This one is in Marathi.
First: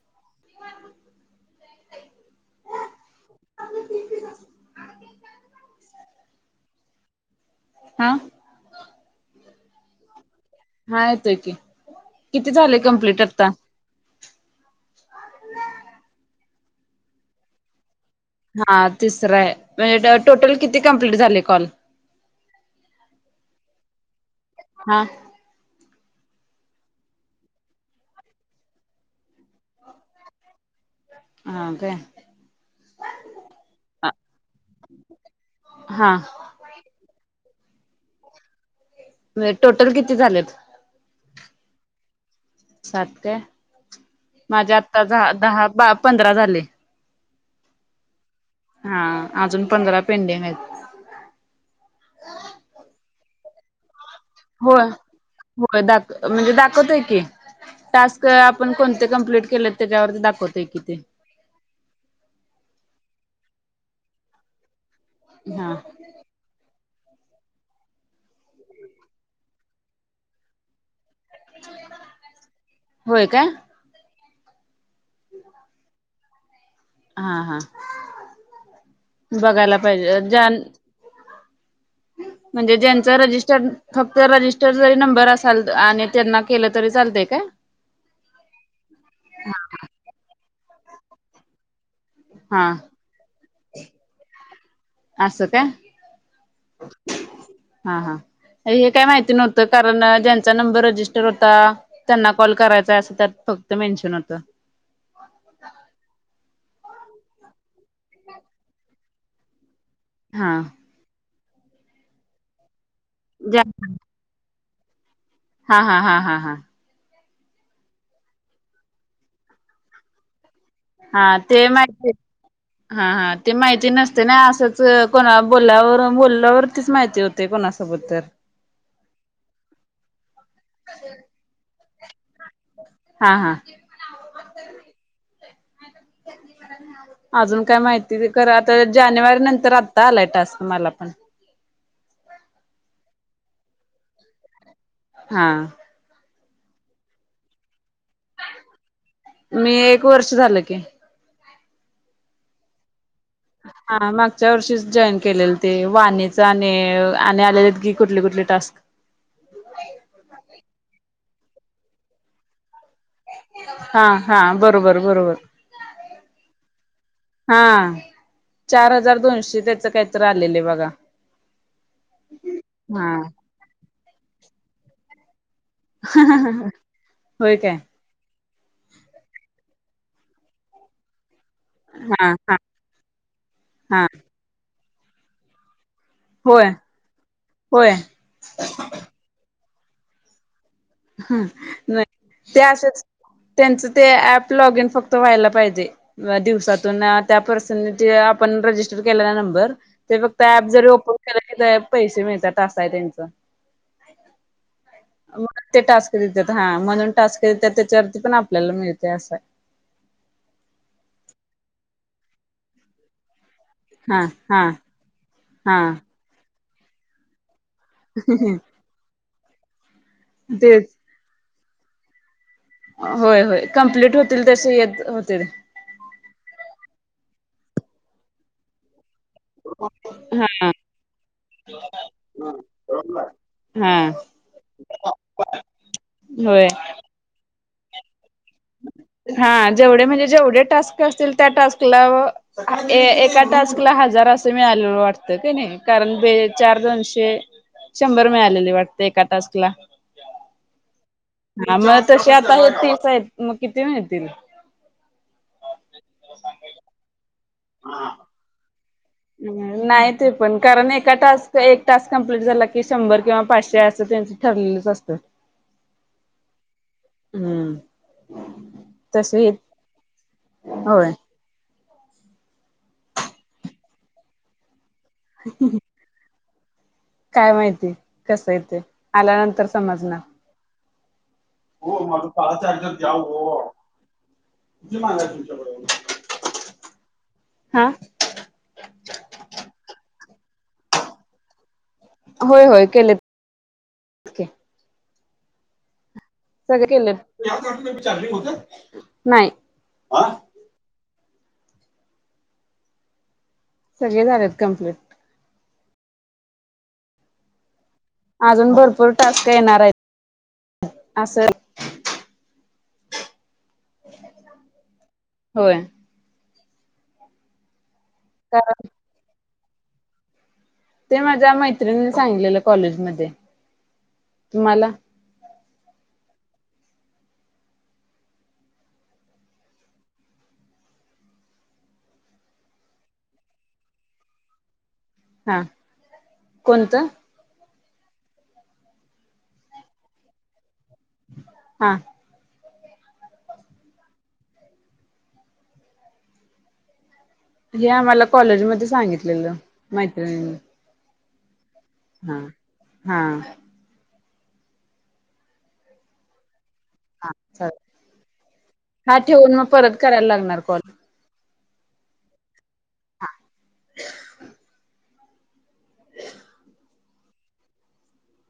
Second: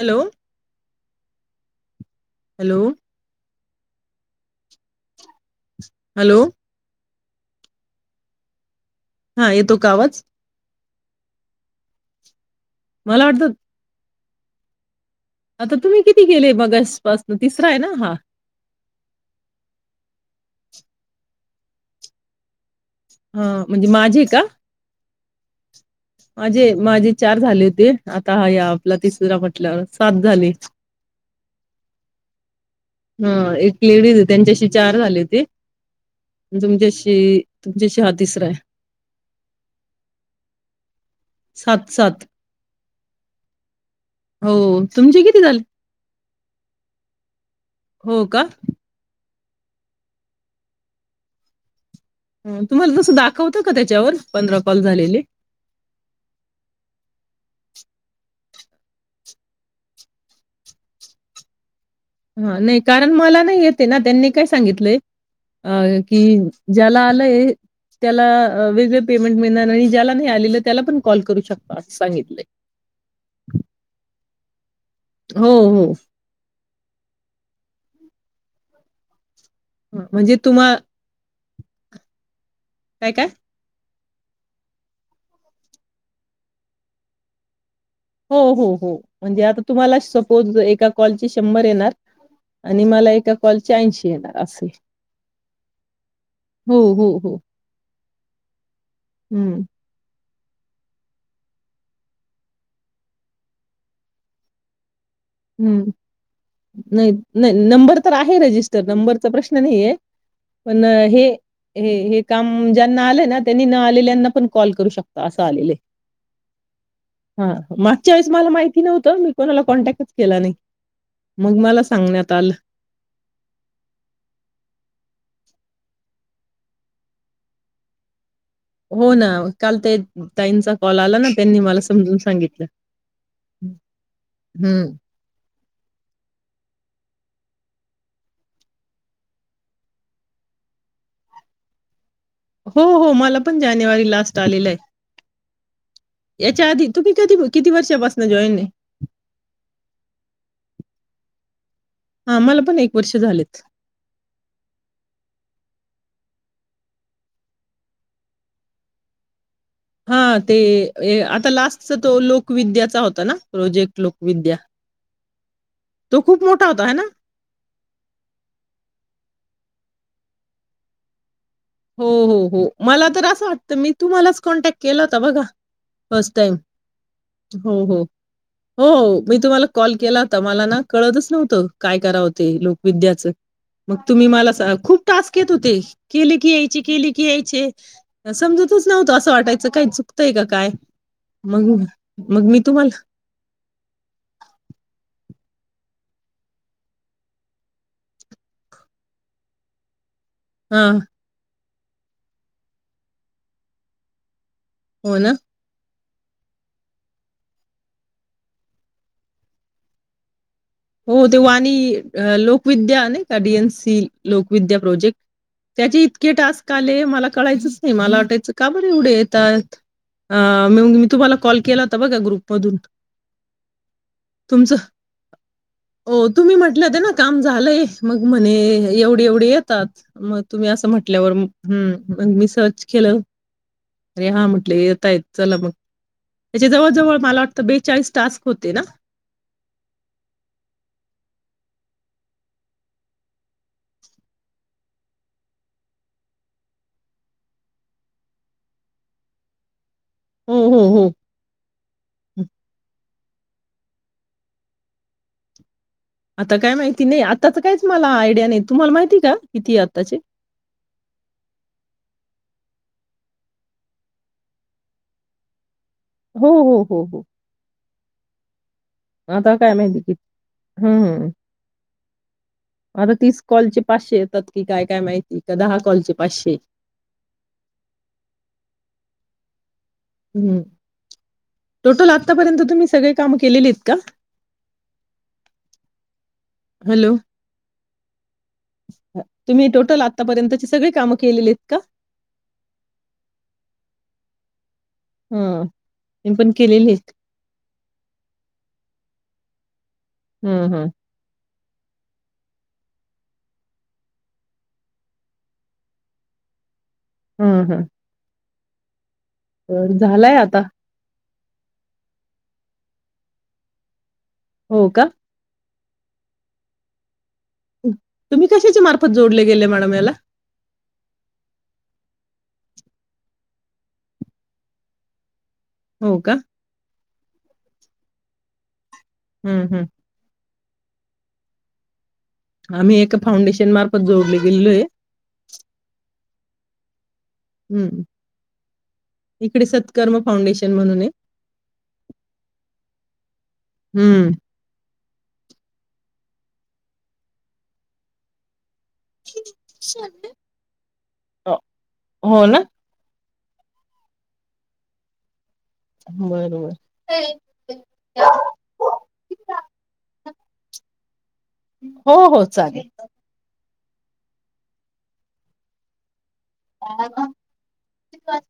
हॅलो हॅलो हॅलो हा हा, येतो का आवाज? हा येतोय कि किती झाले कमप्लीट मला आत्ता वाटतं आता तुम्ही किती गेले मगास पासन तिसरा हायं ना हा हा तिसरां हायं [unintelligible] टोटल किती कंप्लीट झाले कॉल? हा म्हणजे माझी का हा माझे माझे चार झाले होते. आता हा या आपला तिसरा म्हटल्यावर सात झाले. हा काय हा एक लेडीज हे त्यांच्याशी चार झाले हुते हा अन तुमच्याशी तुमच्याशी हा तिसराय [unintelligible] टोटल किती झाल्यात सात सात सात काय माझे आत्ता तुमचे झा किती झाले? दहा बा पंधरा झाले हो का हा अजून पंधरा पेंडिंग हायत हुं तुम्हाला तस दाखवत का त्याच्यावर कॉल होय झालेले? होय दाख म्हणजे दाखवतय कि टास्क आपण कोणते कम्प्लीट केलेत त्याच्यावरती दाखवतय कि ते हा नाई कारण मला नाई येते ना त्यांनी काय सांगितलंय अ हा की ज्याला आलंय त्याला वेगळ पेमेंट मिळणार आणि ज्याला नाही आलेलं त्याला पण कॉल करू शकता अस सांगितलय होय काय हो हो हा हा बघायला हं. पायजे म्हणजे ज्यान तुम्हा म्हणजे काय ज्यांचा काय रजिस्टर फक्त रजिस्टर जरी नंबर असाल आणि त्यांना केल तरी चालतय काय? हो हो हो म्हणजे आता तुम्हाला स [unintelligible] एका कॉलचे शंभर येणार हा आणि मला एका - - कॉलच्या ऐंशी येता असय अस हो काय हो हा हा हे काय माहिती हम्म नव्हतं कारण ज्या चा नंबर रजिस्टर होता त्यांना कॉल करायचाय, अस त्यात फक्त मेन्शन होत. हम्म नही नही नंबर तर आहे रजिस्टर, नंबरचा प्रश्न नाहीये हा पण हे हे हे काम मुंज्यात ना आलय त्यांनी न आलेल्यांना पण कॉल करू शक हा हा हा हा हा हां मागच्यावेळीस मला माहिती नवतं मी कोणाला कॉन्टॅक केला नाही हा मग ते मला माहिती, सांगण्यात आलं. हा हा ते माहिती नसते ना असंच कोणा बोलावर बोलल्यावरतीच माहिती होते कोणासोबत तर हो ना काल ते ताईंचा कॉल आला ना, त्यांनी मला सां समजून सांगितलं. हा हा हुं अजून काय माहिती? खरं आता जानेवारी नंतर आत्ता आलाय टास्क मला पण. हो हो मला पण जानेवारी लास्ट आलेलं आहे हा याच्या आधी तुम्ही कधी किती वर्षापसन मी एक वर्ष झालं की आम्हाला पण एक हा हा मागच्या वर्षीच जॉईन केलेलं. ते वाणीचं आणि आणि आल्याल्यात की कुठले कुठले टास्क. हां, ते ए लास्टचा तो लोक विद्या चा होता ना प्रोजेक्ट हा हा लोकविद्या बरोबर बरोबर तो खूप मोठा होता है ना? हा चार हजार दोनशे त्याच कायतर आलेले बघा. हो हो हो हा मला तर असं वाटतं, मी तुम्हालाच कॉन्टॅक्ट केलं हा बघा फर्स्ट टाईम होय काय हो हो हो हो मी तुम्हाला कॉल केलाता मला ना कळतच नव्ह त काय कराव हा ते हा लोकविद्याच मग हा तुम्ही मला खूप टास्क येत होते. की होय यायची केली की यायचे होय समजतच नव्हतं असं वाटाय च काय चुकतंय का काय? हं मग मग नाही मी ते तुम्हाला असेच त्यांच ते ऍप लॉग इन फक्त व्हायला पाहिजे दिवसातून त्या पर्सनने ते आपण रजिस्टर केलेला नंबर ते फक्त ॲप जरी हां, ओपन केला की [unintelligible] पैसे मिळतात असं हाय त्यांच हो ना? टास्क देत्यात हा म्हणून टास्क देत्यात त्याच्यावरती पण आपल्याला मिळतंय अस हाय हो ते वाणी अ लोकविद्या नाही का डी एन सी सी हा हा लोकविद्या प्रोजेक्ट हा त्याचे इतके टास्क काॅल हे मला कळायचंच नाही मला वाटायचं का बर एवढं आहेत? त्यात हा तेच मग मी तुम्हाला कॉल केलावता बघ ग्रुप होय होय कंप्लीट होतील तसे येत होतील. हो तुम्ही म्हटलं होते ना काम झालंय, मग म्हणे एवढं एवढे येतात, मग तुम्ही हा असं म्हटल्यावर हं मग मी सर्च केलं. हा अरे हा म्हटलं येतायत चला मग होय त्याच्या जवळ जवळ मला वाट तर बेचाळीस टास्क होते ना? हा जेवढे म्हणजे जेवढे टास्क असतील त्या टास्कला ए एका टास्कला हजार अस मिळालेल वाटत की नई? कारण बे चार दोनशे शंभर मिळालेले वाटते एका टास्कला? हम्म, हम्म, हम्म. हा मग तशी आता होतेच आहेत. मग किती मिळतील? आता काय माहिती नाही आ त्याचं काहीच मला आयडिया नाही. तुम्हाला माहिती का किती आहे नाही आत्ताचे? ते पण कारण एका टास्क एक टास्क कं [inaudible] झालं की शंभर किंवा पाचशे अस त्यांच ठरलेलंच असतं. हो.. हो.. हो.. हो.. हम्म. तस येत आता काय माहिती किती? होय हम्म् आता तीस कॉलचे पाशे येतात की काय? काय माहिती का दहा कॉलजचे पाचशे. काय माहिती कस आहे? ते आल्यानंतर समजण हं. ओ टोटल माझा काळा आत्तापर्यंत तुम्ही चार्जर द्या सगळे कामं ओ केलेली आहेत का? किती मागायचं तुमच्याकडं हॅलो. हा हं, तुम्ही टोटल आत्तापर्यंतची सगळी कामं केलेली आहेत का? होय होय केलेत हम्म सगळे केलेत [unintelligible] चार्जिंग होतयं. नाई हुं हम्म सगळे झालेत कंप्लीट हम्म हम्म अजून भरपूर तर झालाय आता. असलं हो का? होय हम् तुम्ही कारण कशाच्या मार्फत जोडले. गेले मॅडमेला ते माझ्या मैत्रिनीन सांगितलेलं कॉलेज मध्ये तुम्हाला हो का हं हम्म आम्ही एका फाउंडेशन मार्फत जोडले गेलेलो हाय. हा कोणतं? हम्म इकडे सत्कर्म फाउंडेशन [unintelligible] म्हणू णे हा हम्म हे आम्हाला कॉलेजमध्येच - - सांगितलेलं मैत्रिणीनी हो ह हो ना? हा बरबर हा चालं- - हा ठेवून मग परत करायला लागणार कॉल हो हो चालेल. ह [unintelligible] हाय ना ती पाच